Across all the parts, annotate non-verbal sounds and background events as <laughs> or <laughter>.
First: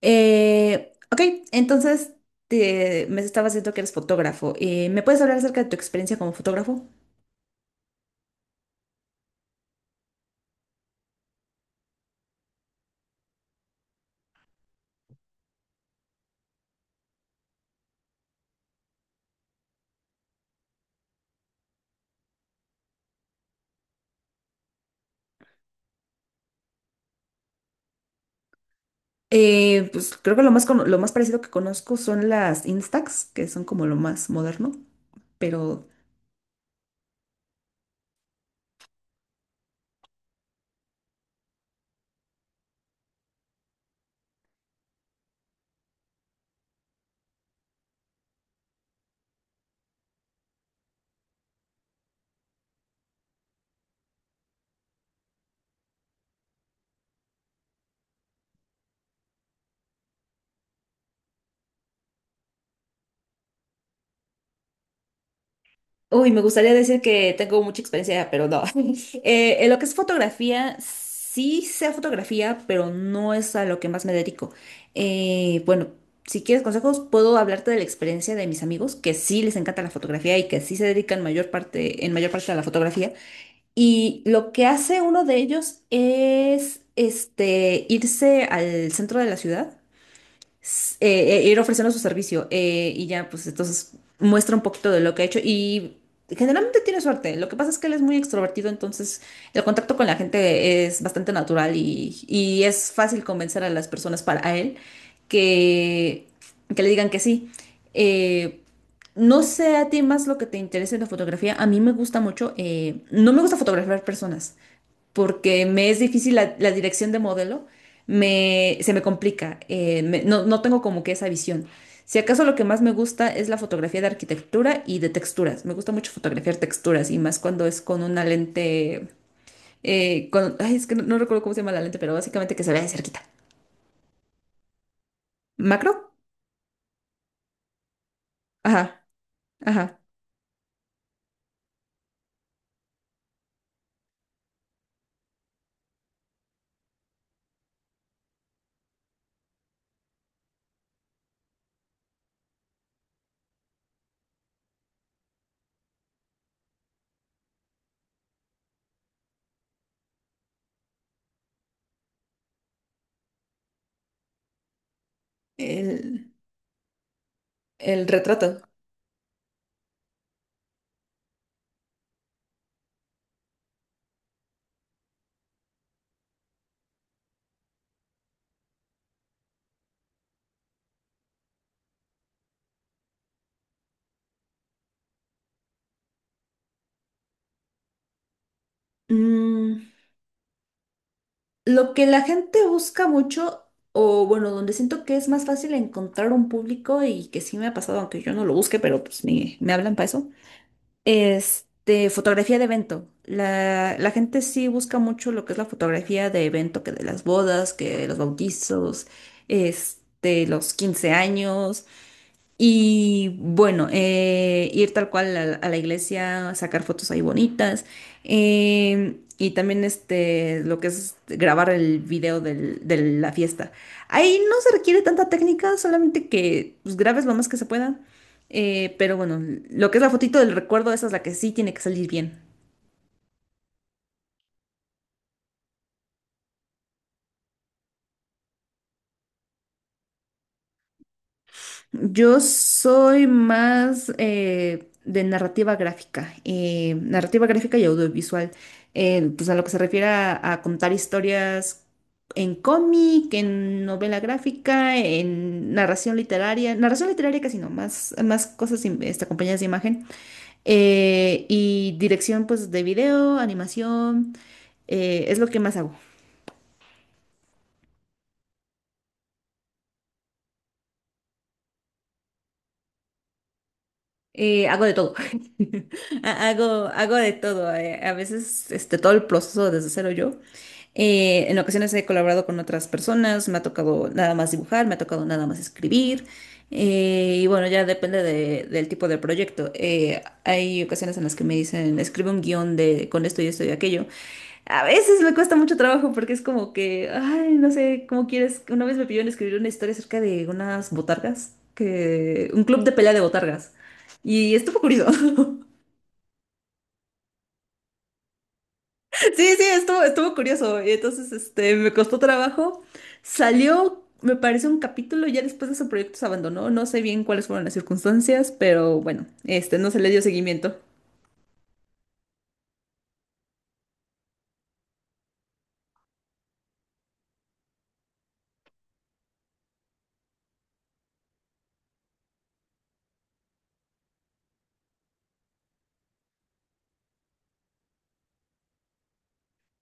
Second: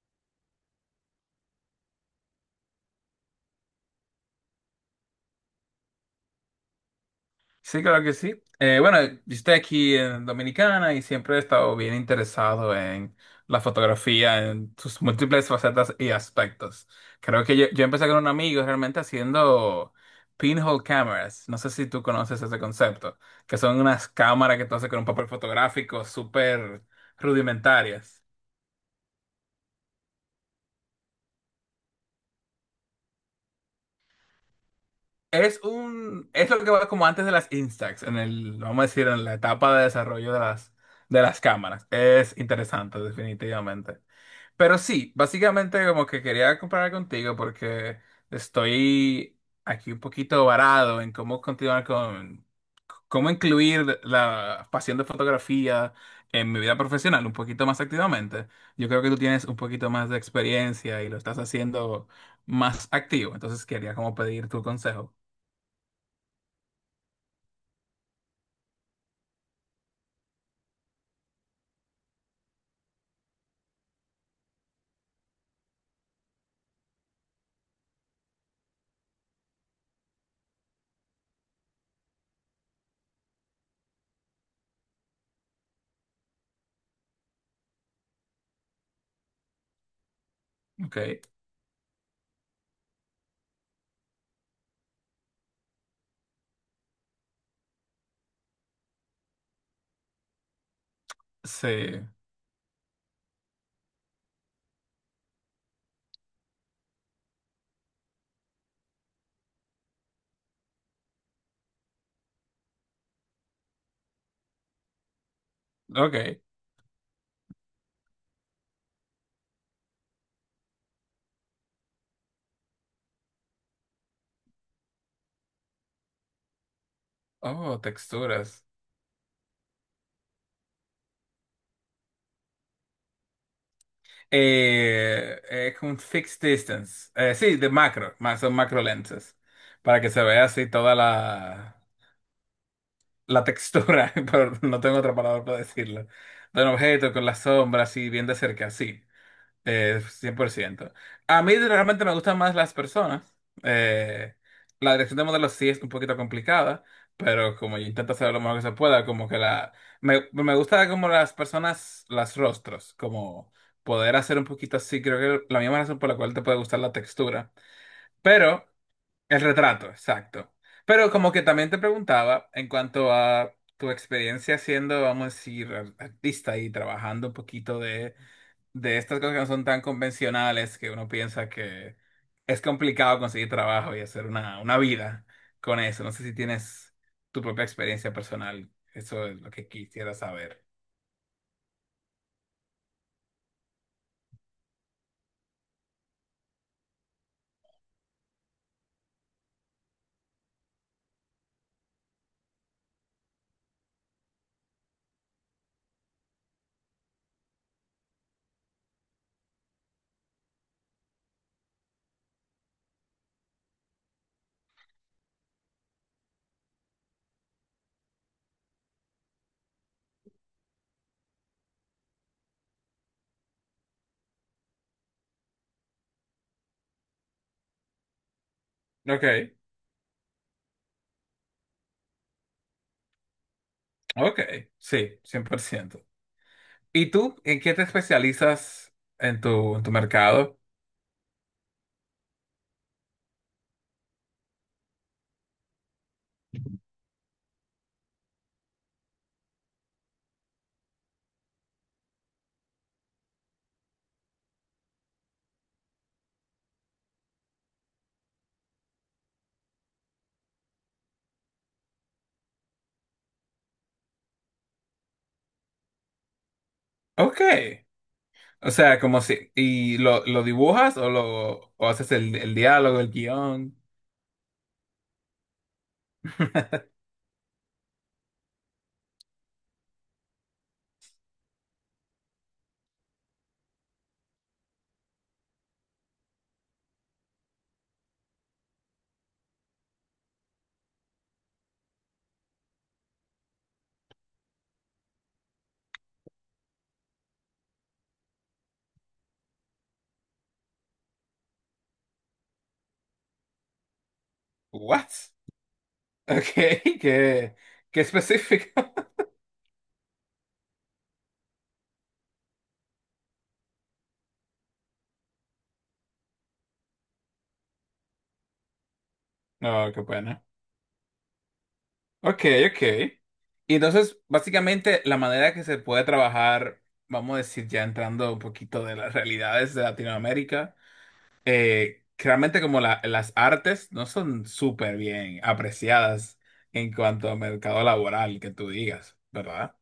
Eh, ok, entonces me estabas diciendo que eres fotógrafo. ¿me puedes hablar acerca de tu experiencia como fotógrafo? Sí, claro que sí. Bueno, yo estoy aquí en Dominicana y siempre he estado bien interesado en la fotografía, en sus múltiples facetas y aspectos. Creo que yo empecé con un amigo realmente haciendo pinhole cameras. No sé si tú conoces ese concepto, que son unas cámaras que tú haces con un papel fotográfico súper rudimentarias. Pues creo que lo más parecido que conozco son las Instax, que son como lo más moderno, Es pero un, es lo que va como antes de las Instax, en el, vamos a decir, en la etapa de desarrollo de las cámaras. Es interesante, definitivamente. Pero sí, básicamente como que quería comparar contigo porque estoy aquí un poquito varado en cómo continuar con, cómo incluir la pasión de fotografía en mi vida profesional un poquito más activamente. Yo creo que tú tienes un poquito más de experiencia y lo estás haciendo más activo, entonces quería como pedir tu consejo. Uy, me gustaría decir que tengo mucha experiencia, pero no. <laughs> En lo que es fotografía, sí sé fotografía, pero no es a lo que más me dedico. Bueno, si quieres consejos, puedo hablarte de la experiencia de mis amigos, que sí les encanta la fotografía y que sí se dedican en mayor parte a la fotografía. Y lo que hace uno de ellos es este, irse al centro de la ciudad Ok, ir ofreciendo su servicio y ya, pues entonces muestra un poquito de lo que ha hecho y generalmente tiene suerte. Lo que pasa es que él es muy extrovertido, entonces el contacto con la gente es bastante natural sí, y es fácil convencer a las personas para a él que, que le digan que sí. Eh, no sé a ti más lo que te interese en la fotografía. A mí me gusta mucho. No me gusta fotografiar personas porque me es difícil ok. La dirección de modelo, se me complica, no tengo como que esa visión. Si acaso lo que más me gusta es la fotografía de arquitectura y de texturas. Me gusta mucho fotografiar texturas y más cuando es Oh, con una texturas. lente, ay, es que no recuerdo cómo se llama la lente, pero básicamente que se vea de cerquita. Es ¿Macro? un fixed distance. Sí, de macro, más son macro Ajá, lenses. Para ajá. que se vea así toda la textura, <laughs> pero no tengo otra palabra para decirlo. De un objeto con las sombras así bien de cerca, sí. 100%. A mí realmente me gustan más las personas. Eh, la dirección de modelos sí es un poquito complicada, pero como yo intento hacer lo mejor que se pueda, como que la... Me gusta como las personas, las rostros, como poder hacer un poquito así, creo que la misma razón por la El, cual te puede gustar la textura. el retrato. Pero el retrato, exacto. Pero como que también te preguntaba en cuanto a tu experiencia siendo, vamos a decir, artista y trabajando un poquito de estas cosas que no son tan convencionales, que uno piensa que es complicado conseguir trabajo y hacer una vida con eso. No sé si tienes tu propia experiencia personal. Eso es lo que Mm, quisiera saber. Lo que la gente busca mucho, o bueno, donde siento que es más fácil encontrar un público y que sí me ha pasado, aunque yo no lo busque, pero pues me hablan para eso, este, fotografía de evento. La gente sí busca mucho lo que es la fotografía de evento, que de las bodas, que de los bautizos, este, los 15 años. Y bueno, ir tal cual a la iglesia, sacar fotos ahí bonitas. Y también este, lo que es grabar el video de la fiesta. Ahí no se requiere tanta técnica, solamente que pues, grabes lo más que se pueda. eh, pero Ok, bueno, lo que es la fotito del recuerdo, esa es la que sí tiene que salir bien. ok, sí, 100%. ¿Y tú en qué te especializas en tu mercado? Yo soy más de narrativa gráfica y audiovisual, pues a lo que se refiere a contar historias en cómic, en novela gráfica, en narración literaria casi no, más cosas acompañadas de imagen, y dirección pues de video, animación, es lo que más hago. Ok. O sea, como si... ¿Y lo dibujas o lo o haces el diálogo, el guión? Hago de todo. <laughs> <laughs> Hago de todo. A veces este, todo el proceso desde cero yo. En ocasiones he colaborado con otras personas, me ha tocado nada más dibujar, me ha tocado nada más escribir. Y bueno, ya depende del tipo de proyecto. Hay ocasiones en las que me dicen, escribe un guión de con esto y esto y aquello. A veces me cuesta mucho trabajo porque es como que, ay, no sé, ¿cómo quieres? Una vez me pidieron escribir una historia acerca de unas botargas, que un club de pelea de botargas. Y estuvo curioso. What? <laughs> Ok, qué, qué específico. <laughs> Sí, sí, estuvo curioso. Y entonces, este, me costó trabajo. Salió, me parece, un capítulo. Ya después de ese proyecto se abandonó. No sé bien cuáles fueron las circunstancias, pero bueno, este, no No, se qué le dio pena. seguimiento. Ok, ok. Y entonces, básicamente, la manera que se puede trabajar, vamos a decir, ya entrando un poquito de las realidades de Latinoamérica, que realmente como las artes no son súper bien apreciadas en cuanto a mercado laboral, que tú digas, ¿verdad?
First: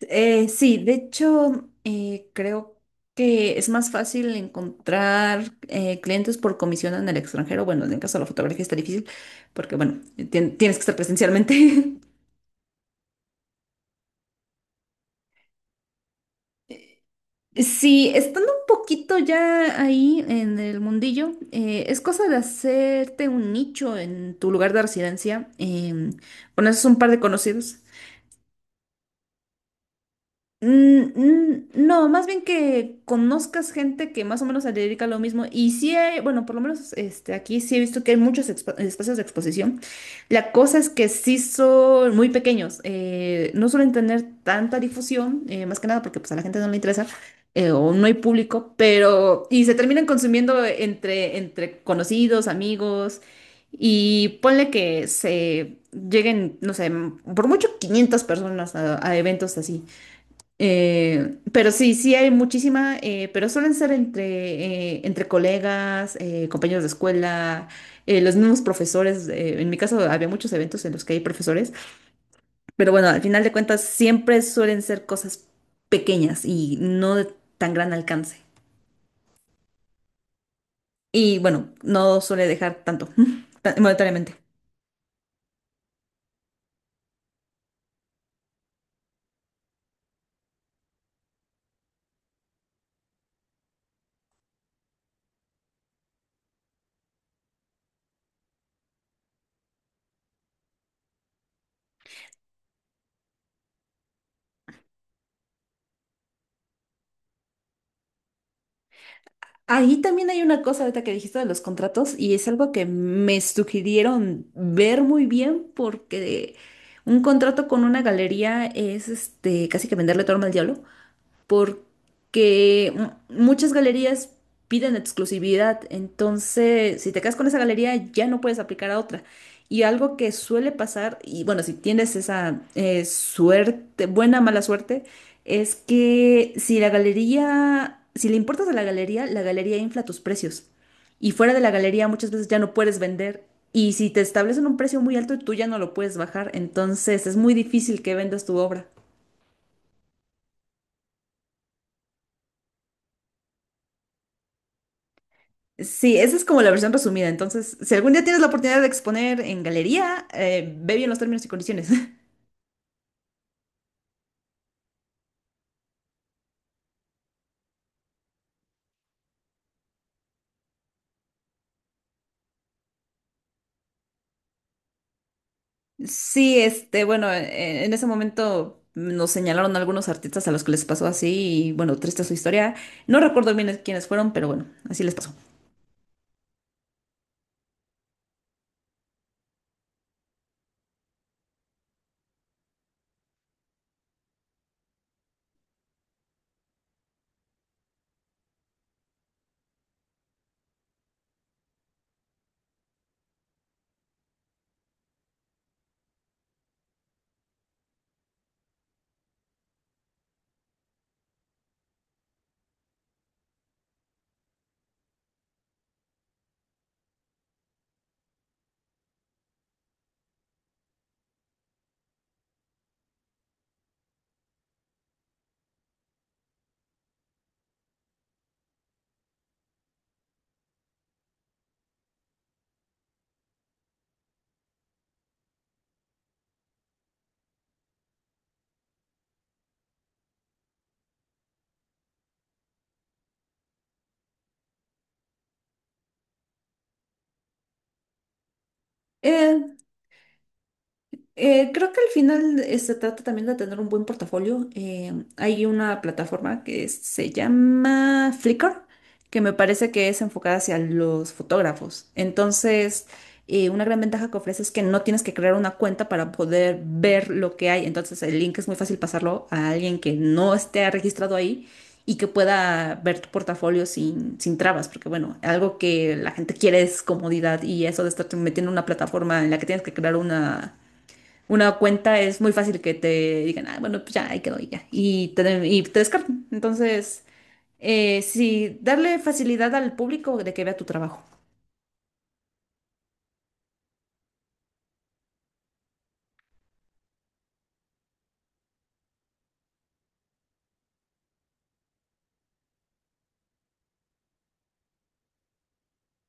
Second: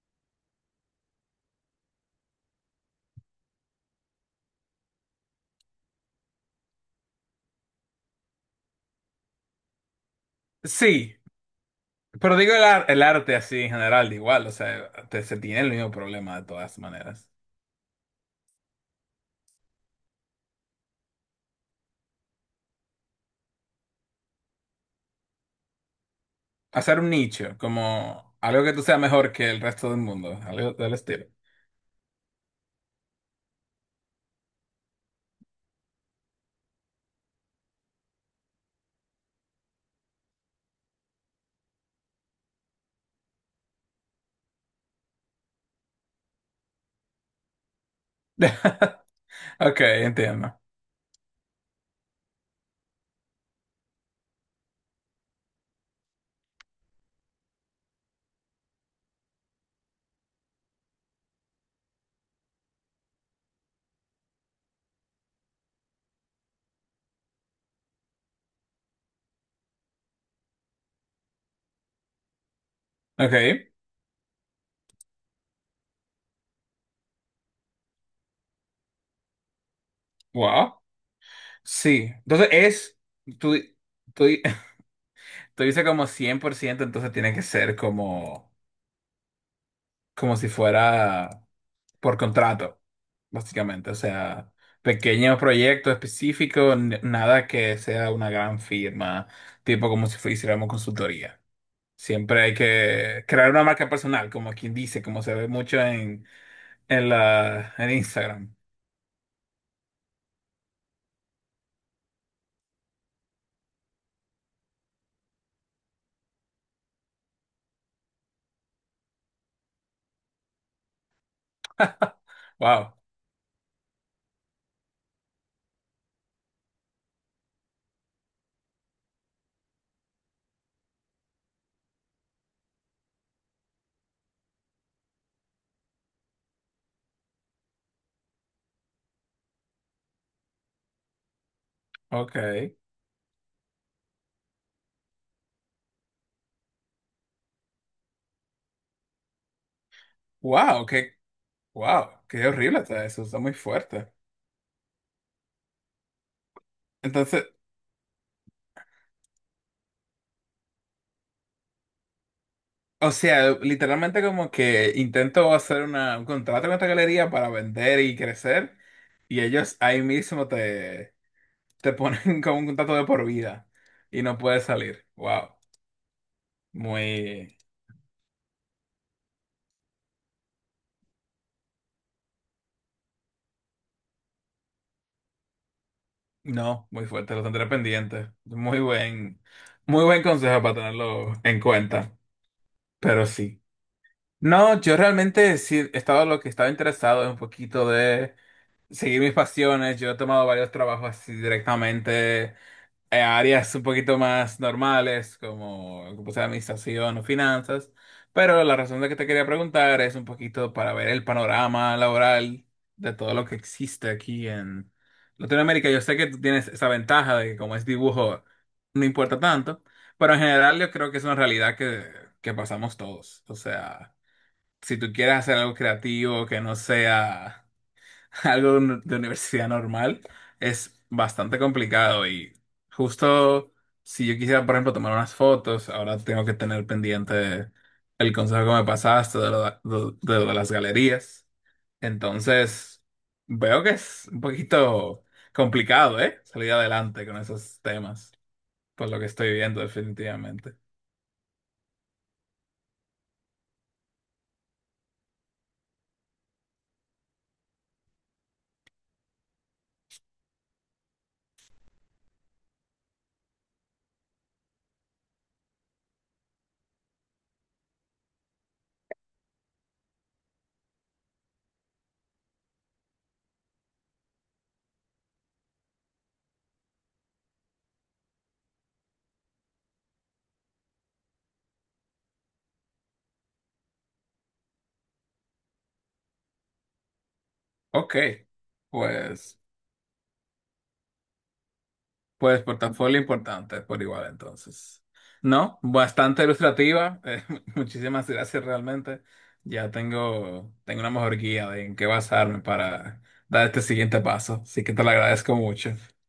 Sí, de hecho, creo que es más fácil encontrar clientes por comisión en el extranjero. Bueno, en el caso de la fotografía está difícil porque, bueno, tienes que estar Sí, presencialmente. <laughs> pero digo el, el arte así en general, de igual, o sea, se tiene el mismo problema de todas maneras. Sí, estando un poquito ya ahí en el mundillo, es cosa de hacerte un nicho en tu lugar de residencia. Conoces un Hacer par un de nicho, conocidos. como algo que tú seas mejor que el resto del mundo, algo del Mm, estilo. mm, no, más bien que conozcas gente que más o menos se dedica a lo mismo. Y sí hay, bueno, por lo menos este, aquí sí he visto que hay muchos espacios de exposición. La cosa es que sí son muy pequeños. No suelen tener tanta difusión, más que nada porque pues, a la gente no le interesa o no hay público, <laughs> pero... Y se Ok, terminan entiendo. consumiendo entre conocidos, amigos. Y ponle que se lleguen, no sé, por mucho 500 personas a eventos así. Pero sí, sí hay muchísima, pero suelen ser entre colegas, compañeros de escuela, los mismos profesores. En mi caso había muchos eventos en los que hay profesores, pero bueno, al Ok, final de cuentas siempre suelen ser cosas pequeñas y no de tan gran alcance. wow. Y bueno, Sí, no suele entonces dejar es, tanto, tú, <laughs> tú, monetariamente. <laughs> tú dices como 100%, entonces tiene que ser como... como si fuera por contrato, básicamente. O sea, pequeños proyectos específicos, nada que sea una gran firma, tipo como si fuésemos consultoría. Siempre hay que crear una marca personal, como quien dice, como se ve mucho en la, en Instagram. Ahí también hay una cosa ahorita que dijiste de los contratos y es algo que me sugirieron ver muy bien porque un contrato con una galería es este casi que venderle todo al diablo <laughs> porque Wow, muchas galerías piden exclusividad, entonces si te quedas con esa galería ya no puedes aplicar a otra. Y algo que suele pasar, y bueno, si tienes esa suerte, buena o mala suerte, es que si la galería, si le importas a la galería infla tus precios. Y fuera de la galería muchas veces ya no ok. puedes vender. Y si te establecen un precio muy alto, tú ya no lo puedes bajar. Entonces es muy difícil que vendas tu obra. Wow, qué, wow, qué horrible está eso, está muy fuerte. Sí, esa es como la versión resumida. Entonces, Entonces, si algún día tienes la oportunidad de exponer en galería, ve bien los términos y condiciones. <laughs> o sea, literalmente como que intento hacer una, un contrato con esta galería para vender y crecer y ellos ahí mismo te ponen <laughs> como un contrato de por vida y no puedes salir. Wow, Sí, este, bueno, muy, en ese momento nos señalaron algunos artistas a los que les pasó así y bueno, triste su historia. No recuerdo bien quiénes fueron, pero bueno, así les pasó. no, muy fuerte, lo tendré pendiente. Muy buen consejo para tenerlo en cuenta, pero sí. No, yo realmente sí estaba lo que estaba interesado es un poquito de seguir mis pasiones. Yo he tomado varios trabajos así directamente áreas un poquito más normales, como como sea administración o finanzas. Pero la razón de que te quería preguntar es un poquito para ver el panorama laboral de todo lo que existe aquí en Latinoamérica. Yo sé que tú tienes esa ventaja de que como es dibujo, no importa tanto, pero en general yo creo que es una realidad que pasamos todos. O sea, si tú quieres hacer algo creativo que no sea <laughs> algo de de universidad normal es bastante complicado y justo si yo quisiera, por ejemplo, tomar unas fotos, ahora tengo que tener pendiente el consejo que me pasaste de lo de las galerías. Entonces, veo que es un poquito complicado, ¿eh? Salir adelante con esos temas, por lo que estoy Eh, viendo definitivamente. Creo que al final se trata también de tener un buen portafolio. Hay una plataforma que se llama Flickr, que me parece que es enfocada hacia los fotógrafos. Entonces, una gran ventaja que ofrece es que no tienes que crear una cuenta para poder ver lo que hay. Entonces, el link es muy fácil pasarlo a alguien que no esté registrado ahí y que pueda ver tu portafolio sin trabas, porque bueno, algo que la gente quiere es comodidad y eso de estar metiendo en una plataforma en la que tienes que crear una cuenta es muy fácil que te digan, ah, bueno, pues ya, ahí quedó y ya. Y te descartan. Entonces, Ok, sí, darle pues... facilidad al público de que vea tu trabajo. pues portafolio importante por igual entonces. No, bastante ilustrativa. <laughs> Muchísimas gracias realmente. Ya tengo, tengo una mejor guía de en qué basarme para dar este siguiente paso. Así que te lo agradezco mucho. <laughs>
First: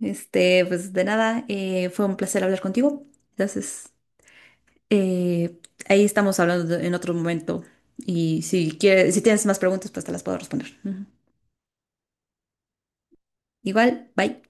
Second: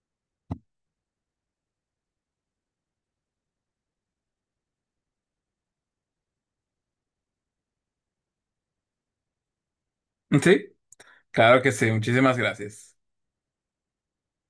Este, pues de nada, fue un placer hablar contigo. Entonces, eh, ahí estamos hablando en otro momento. Y si quieres, si tienes más preguntas, pues te las puedo responder. Sí, Ujú. claro que sí. Muchísimas gracias. Igual, bye.